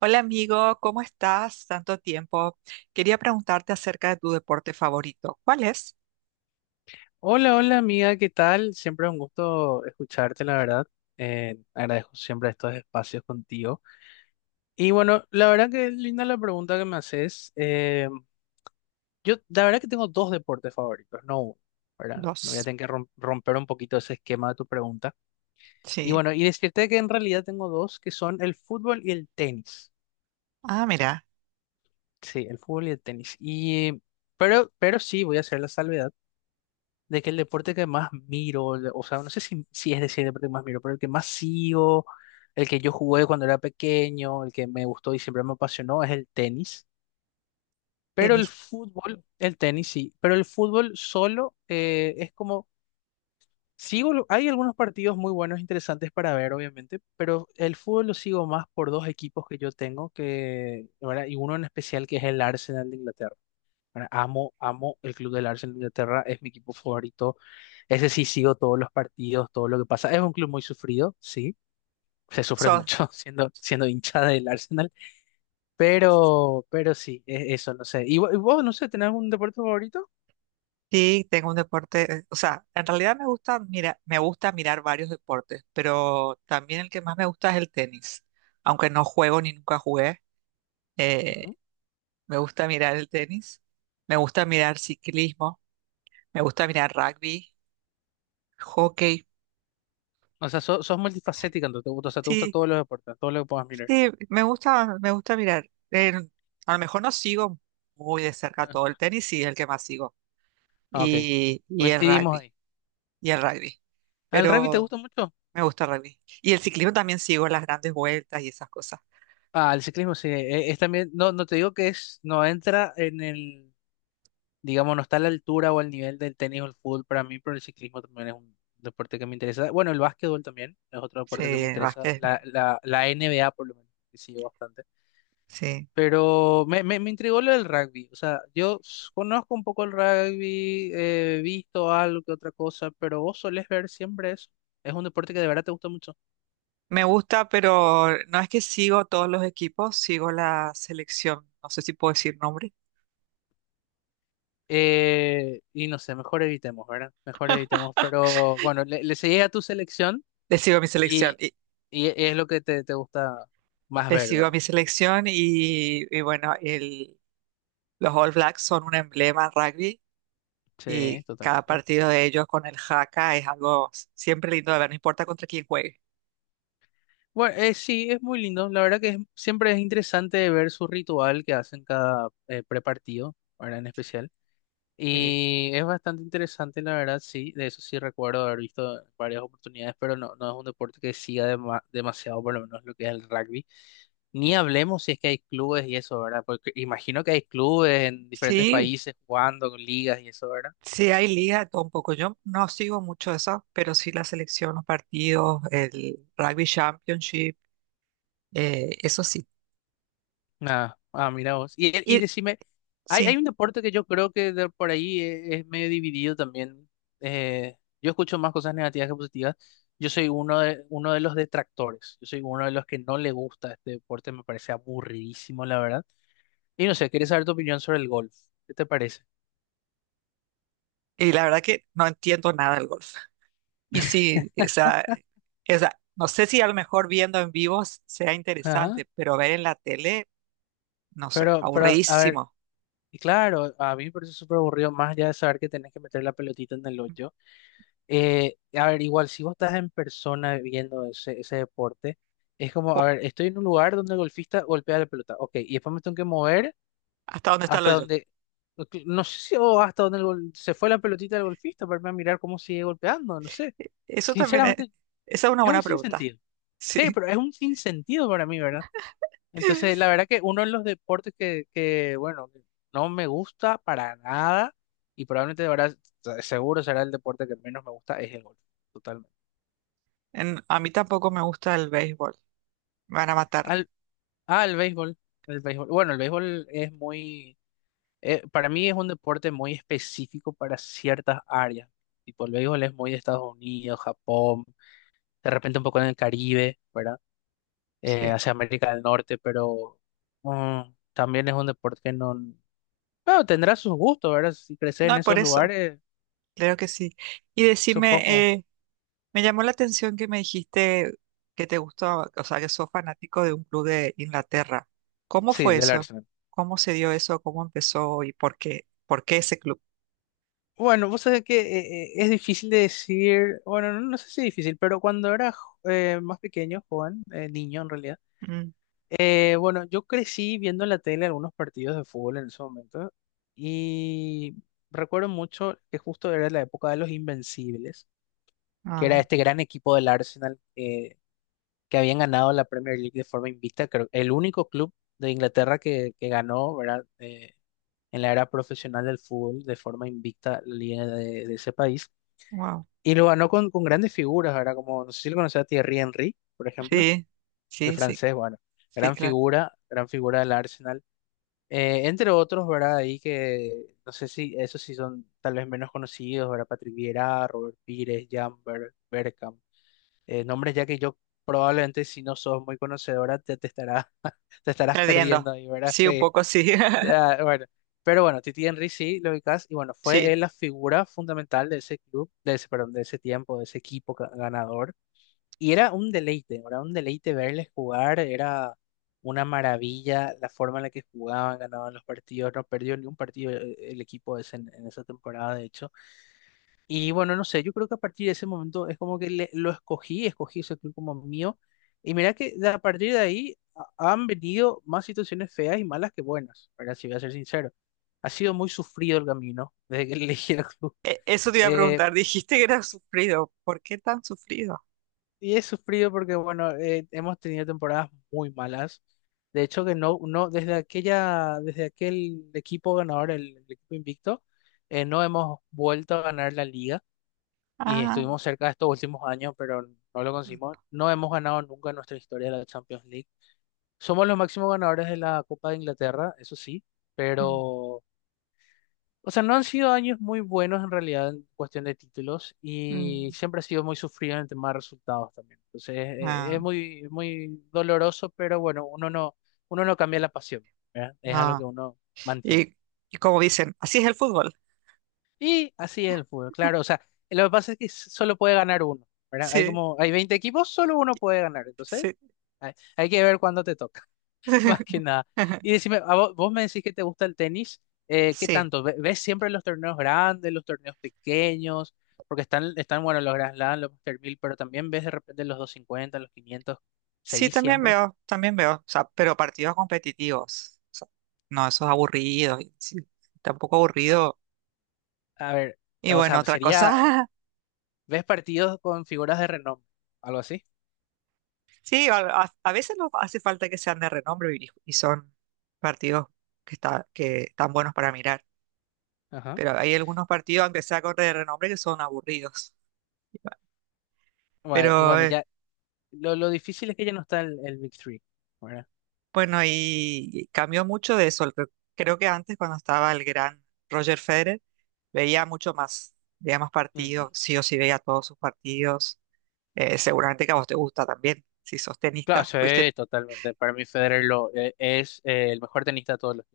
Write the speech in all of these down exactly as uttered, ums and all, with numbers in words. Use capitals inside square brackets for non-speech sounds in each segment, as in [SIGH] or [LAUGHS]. Hola amigo, ¿cómo estás? Tanto tiempo. Quería preguntarte acerca de tu deporte favorito. ¿Cuál es? Hola, hola amiga, ¿qué tal? Siempre un gusto escucharte, la verdad. Eh, agradezco siempre estos espacios contigo. Y bueno, la verdad que es linda la pregunta que me haces. Eh, yo, la verdad que tengo dos deportes favoritos, no uno, ¿verdad? Me voy a Los. tener que rom- romper un poquito ese esquema de tu pregunta. Y Sí. bueno, y decirte que en realidad tengo dos, que son el fútbol y el tenis. Ah, mira, Sí, el fútbol y el tenis. Y, pero, pero sí, voy a hacer la salvedad de que el deporte que más miro, el- o sea, no sé si, si es decir el deporte que más miro, pero el que más sigo, el que yo jugué cuando era pequeño, el que me gustó y siempre me apasionó es el tenis. Pero el tenis. fútbol, el tenis sí, pero el fútbol solo eh, es como, sigo, lo- hay algunos partidos muy buenos, interesantes para ver, obviamente, pero el fútbol lo sigo más por dos equipos que yo tengo, que, ¿verdad? Y uno en especial que es el Arsenal de Inglaterra. Bueno, amo, amo el club del Arsenal de Inglaterra, es mi equipo favorito. Ese sí sigo todos los partidos, todo lo que pasa. Es un club muy sufrido, sí, se sufre So, mucho [LAUGHS] siendo, siendo hincha del Arsenal, pero, pero sí, e- eso, no sé. ¿Y vo- y vos, no sé, tenés algún deporte favorito? sí, tengo un deporte, eh, o sea, en realidad me gusta, mira, me gusta mirar varios deportes, pero también el que más me gusta es el tenis. Aunque no juego ni nunca jugué, Ujú. eh, me gusta mirar el tenis. Me gusta mirar ciclismo, me gusta mirar rugby, hockey. O sea, so- sos multifacética, entonces, te gusta, o sea, te gustan Sí, todos los deportes, todo lo que puedas mirar. sí, me gusta, me gusta mirar. Eh, a lo mejor no sigo muy de cerca todo el [LAUGHS] tenis, sí, es el que más sigo. Ah, ah, Ok, Y, y el coincidimos rugby, ahí. y el rugby. ¿Al rugby te Pero gusta mucho? me gusta el rugby. Y el ciclismo también sigo las grandes vueltas y esas cosas. Ah, el ciclismo sí, e- es también, no, no te digo que es, no entra en el, digamos, no está a la altura o al nivel del tenis o el fútbol para mí, pero el ciclismo también es un deporte que me interesa. Bueno, el básquetbol también es otro deporte que me Sí, interesa, Vázquez, la, la, la N B A por lo menos, que sigo bastante. sí. Pero me, me, me intrigó lo del rugby, o sea, yo s- conozco un poco el rugby, he visto algo que otra cosa, pero vos solés ver siempre eso. Es un deporte que de verdad te gusta mucho. Me gusta, pero no es que sigo todos los equipos, sigo la selección. No sé si puedo decir nombre. Eh, y no sé, mejor evitemos, ¿verdad? Mejor evitemos. Pero bueno, le, le seguí a tu selección. Le sigo a mi selección. Y, Y, y es lo que te, te gusta más le ver, sigo a ¿verdad? mi selección y, y bueno, el, los All Blacks son un emblema en rugby Sí, y cada totalmente. partido de ellos con el jaca es algo siempre lindo de ver, no importa contra quién juegue. Bueno, eh, sí, es muy lindo. La verdad que es- siempre es interesante ver su ritual que hacen cada eh, prepartido, verdad en especial. Eh, Y es bastante interesante, la verdad, sí. De eso sí recuerdo haber visto varias oportunidades, pero no, no es un deporte que siga dema- demasiado, por lo menos lo que es el rugby. Ni hablemos si es que hay clubes y eso, ¿verdad? Porque imagino que hay clubes en diferentes sí, países jugando con ligas y eso, ¿verdad? sí hay liga, de todo un poco. Yo no sigo mucho eso, pero sí la selección, los partidos, el Rugby Championship, eh, eso sí. Ah, ah, mira vos. Y, y Y decime, hay, hay sí, un deporte que yo creo que de por ahí es, es medio dividido también. Eh, yo escucho más cosas negativas que positivas. Yo soy uno de, uno de los detractores. Yo soy uno de los que no le gusta este deporte. Me parece aburridísimo, la verdad. Y no sé, quería saber tu opinión sobre el golf. ¿Qué te parece? y la verdad que no entiendo nada del golf. Y sí, o sea o sea no sé si a lo mejor viendo en vivo s- sea Ajá. interesante, pero ver en la tele, no sé, Pero, pero, a ver, aburridísimo. y claro, a mí me parece súper aburrido más allá de saber que tenés que meter la pelotita en el hoyo. Eh, a ver, igual, si vos estás en persona viendo ese, ese deporte, es como, a Cu- ver, estoy en un lugar donde el golfista golpea la pelota, ok, y después me tengo que mover ¿Hasta dónde está lo hasta yo? donde, no que- no sé si, o hasta donde el gol- se fue la pelotita del golfista para irme a mirar cómo sigue golpeando, no sé. Eso también es, Sinceramente, esa es una es buena un pregunta. sinsentido. Sí, Sí, pero es un sinsentido para mí, ¿verdad? Entonces, la verdad que uno de los deportes que, que bueno, que no me gusta para nada, y probablemente, de verdad, se- seguro será el deporte que menos me gusta, es el golf, totalmente. En- a mí tampoco me gusta el béisbol. Me van a matar. Ah, el béisbol, el béisbol. Bueno, el béisbol es muy, eh, para mí es un deporte muy específico para ciertas áreas. Tipo, el béisbol es muy de Estados Unidos, Japón, de repente un poco en el Caribe, ¿verdad? Eh, Sí. Hacia América del Norte, pero mm, también es un deporte que no, bueno, tendrá sus gustos, ¿verdad? Si creces en No, por esos eso, lugares, claro que sí. Y supongo. decime, eh, me llamó la atención que me dijiste que te gustó, o sea, que sos fanático de un club de Inglaterra. ¿Cómo Sí, fue del eso? Arsenal. ¿Cómo se dio eso? ¿Cómo empezó y por qué? ¿Por qué ese club? Bueno, vos sabés que eh, eh, es difícil de decir, bueno, no, no sé si difícil, pero cuando era jo- eh, más pequeño, joven, eh, niño en realidad. Mm, Eh, bueno, yo crecí viendo en la tele algunos partidos de fútbol en ese momento y recuerdo mucho que justo era la época de los Invencibles, que ah, era este gran equipo del Arsenal eh, que habían ganado la Premier League de forma invicta, creo, el único club de Inglaterra que, que ganó, ¿verdad? Eh, en la era profesional del fútbol de forma invicta la liga de, de ese país wow. y lo ganó con, con grandes figuras, ¿verdad? Como no sé si lo conocía a Thierry Henry, por ejemplo, Sí, el sí, sí, francés, bueno, sí, gran claro. figura, gran figura del Arsenal. Eh, entre otros, ¿verdad? Ahí que no sé si esos sí son tal vez menos conocidos, ¿verdad? Patrick Vieira, Robert Pires, Jan Ber- Bergkamp. Eh, nombres ya que yo probablemente si no sos muy conocedora te, te estará- [LAUGHS] te estarás Perdiendo. perdiendo ahí, ¿verdad? Sí, un Sí. poco sí. [LAUGHS] Ah, bueno. Pero bueno, Titi Henry sí lo ubicás y bueno, Sí. fue él la figura fundamental de ese club, de ese, perdón, de ese tiempo, de ese equipo ca- ganador. Y era un deleite, era un deleite verles jugar, era una maravilla la forma en la que jugaban, ganaban los partidos, no perdió ni un partido eh, el equipo ese en, en esa temporada, de hecho. Y bueno, no sé, yo creo que a partir de ese momento es como que le- lo escogí, escogí ese club como mío. Y mira que de- a partir de ahí ha- han venido más situaciones feas y malas que buenas, ¿verdad? Si voy a ser sincero. Ha sido muy sufrido el camino desde que [LAUGHS] elegí el club. E- Eso te iba a Eh, preguntar. Dijiste que era sufrido. ¿Por qué tan sufrido? Y he sufrido porque, bueno, eh, hemos tenido temporadas muy malas. De hecho, que no, no, desde aquella, desde aquel equipo ganador, el, el equipo invicto, eh, no hemos vuelto a ganar la liga. Y Ah, estuvimos cerca estos últimos años, pero no lo conseguimos. No hemos ganado nunca en nuestra historia la Champions League. Somos los máximos ganadores de la Copa de Inglaterra, eso sí, mm, pero o sea, no han sido años muy buenos en realidad en cuestión de títulos y mm, siempre ha sido muy sufrido en el tema de resultados también. Entonces, eh, ah, es muy, muy doloroso, pero bueno, uno no, uno no cambia la pasión, ¿verdad? Es algo que no. uno mantiene. Y, y como dicen, así es el fútbol. Y así es el fútbol, claro. O sea, lo que pasa es que s- solo puede ganar uno, ¿verdad? Hay Sí, como, hay veinte equipos, solo uno puede ganar. Entonces, sí. hay, hay que ver cuándo te toca. [LAUGHS] Más que [LAUGHS] nada. Y decime, a vo- vos, me decís que te gusta el tenis, eh, ¿qué Sí, tanto? ¿Ve- ¿Ves siempre los torneos grandes, los torneos pequeños? Porque están, están bueno, los Grand Slam, los Master mil, pero también ves de repente los doscientos cincuenta los quinientos, sí, ¿seguís también siempre? veo, también veo. O sea, pero partidos competitivos. O sea, no, esos aburridos. Y sí, tampoco aburrido. A ver, Y o bueno, sea, otra sería, cosa. [LAUGHS] ¿ves partidos con figuras de renombre? ¿Algo así? Sí, a, a- a veces no hace falta que sean de renombre y, y son partidos que, está, que están buenos para mirar. Ajá. Pero hay algunos partidos, aunque sea corte de renombre, que son aburridos. Bueno, y Pero bueno, eh, ya, lo, lo difícil es que ya no está el, el Big Three, ¿verdad? bueno, y y cambió mucho de eso. Cre- Creo que antes, cuando estaba el gran Roger Federer, veía mucho más, veía más Mm. partidos, sí o sí veía todos sus partidos. Eh, seguramente que a vos te gusta también, si sos Claro, tenista, sí, fuiste, totalmente. Para mí Federer lo, eh, es eh, el mejor tenista de todos los.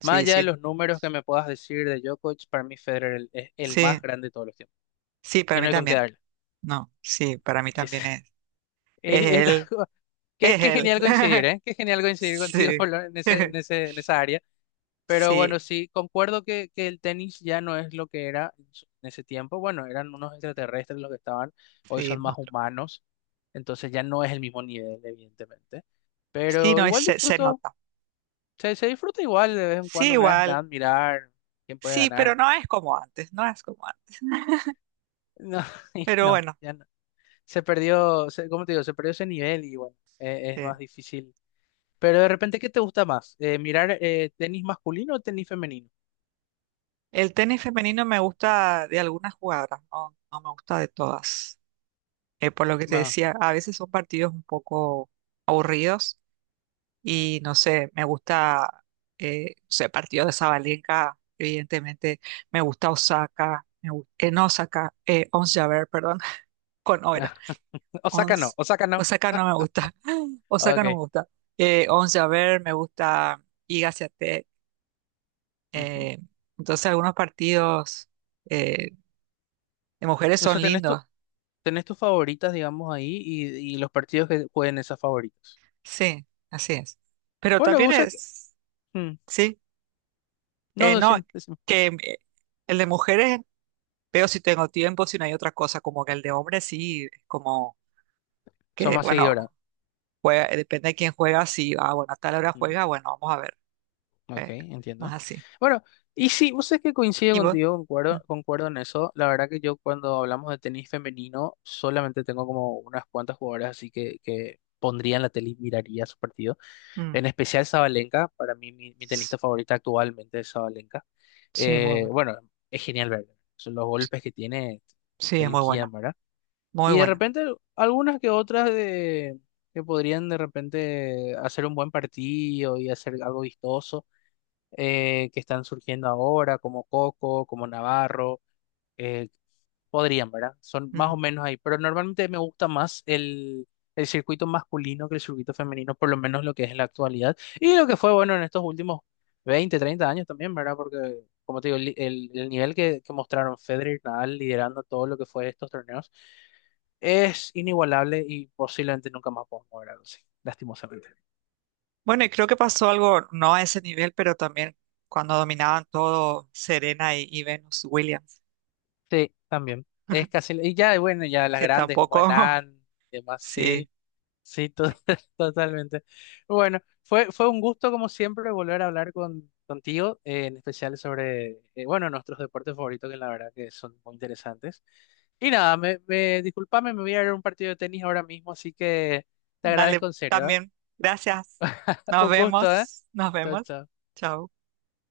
Más sí, allá de sí, los números que me puedas decir de Djokovic, para mí Federer el- es el sí, más grande de todos los tiempos. sí, para Y mí no hay con qué también. darle. No, sí, para mí Es- también es, [LAUGHS] es es- es él, algo, qué, es qué él. genial coincidir, [LAUGHS] ¿eh? Qué genial coincidir contigo [LAUGHS] Sí, Pablo, en ese, en [LAUGHS] ese, en esa área. Pero bueno, sí, sí, concuerdo que, que el tenis ya no es lo que era en su- en ese tiempo. Bueno, eran unos extraterrestres los que estaban, hoy sí, son más monstruo. humanos, entonces ya no es el mismo nivel, evidentemente. Sí, Pero no, es- igual se, se disfruto, nota. se, se disfruta igual de vez en Sí, cuando un Grand igual. Slam, mirar quién puede Sí, pero ganar. no es como antes, no es como antes. [LAUGHS] No, [LAUGHS] Pero no, bueno, ya no. Se perdió, se- ¿cómo te digo? Se perdió ese nivel y bueno, eh, es eh, más difícil. Pero de repente, ¿qué te gusta más? Eh, ¿mirar eh, tenis masculino o tenis femenino? el tenis femenino me gusta de algunas jugadoras, no, no me gusta de todas. Eh, por lo que te Ah, decía, a veces son partidos un poco aburridos y no sé, me gusta, eh, no sé, partido de Sabalenka, evidentemente, me gusta Osaka, me gu- en Osaka, eh, Ons Jabeur, perdón, [LAUGHS] con Oera. [LAUGHS] Osaka no, Ons. Osaka no. Osaka no me [LAUGHS] gusta. [LAUGHS] Osaka no Ok. me gusta. Eh, Once, a ver me gusta Iga Swiatek. Ujú. Eh, entonces algunos partidos eh, de mujeres O sea, son tenés tu, lindos. tenés tus favoritas, digamos, ahí y, y los partidos que jueguen esas favoritas. Sí, así es. Pero Bueno, también vos sabés que es, mm, sí, no, eh, no, decime, decime. que eh, el de mujeres veo si tengo tiempo, si no hay otra cosa, como que el de hombres sí, es como Son que, más seguidoras. bueno, juega, eh, depende de quién juega, si, ah, bueno, a tal hora juega, bueno, vamos a ver. Ok, eh, Más entiendo. así. Bueno, y sí, vos sabés que coincido ¿Y vos? contigo, Mm, concuerdo, concuerdo en eso. La verdad que yo cuando hablamos de tenis femenino, solamente tengo como unas cuantas jugadoras así que, que pondría en la tele y miraría su partido. mm. En especial Sabalenka, para mí mi, mi tenista favorita actualmente es Sabalenka. Sí, muy Eh, buena. Bueno, es genial verla. Son los golpes que tiene, Sí, te es muy liquidan, buena, ¿verdad? muy Y de buena. repente algunas que otras de, que podrían de repente hacer un buen partido y hacer algo vistoso eh, que están surgiendo ahora, como Coco, como Navarro, eh, podrían, ¿verdad? Son más o Mm. menos ahí, pero normalmente me gusta más el, el circuito masculino que el circuito femenino, por lo menos lo que es en la actualidad, y lo que fue bueno en estos últimos veinte treinta años también, ¿verdad? Porque, como te digo, el, el- el nivel que, que mostraron Federer y Nadal liderando todo lo que fue estos torneos es inigualable y posiblemente nunca más podamos ver algo así, lastimosamente. Bueno, y creo que pasó algo, no a ese nivel, pero también cuando dominaban todo Serena y, y Venus Williams, Sí, también. Es [LAUGHS] casi, y ya, bueno, ya las que grandes como tampoco, Enan, [LAUGHS] demás, sí. sí, sí, to- Sí. [LAUGHS] totalmente. Bueno, fue, fue un gusto como siempre volver a hablar con, contigo, eh, en especial sobre, eh, bueno, nuestros deportes favoritos, que la verdad que son muy interesantes. Y nada, me, me, disculpame, me voy a ir a un partido de tenis ahora mismo, así que te Dale, agradezco en serio, ¿eh? también, gracias. [LAUGHS] Nos Un gusto, ¿eh? vemos, nos Chao, vemos. chao. Chao.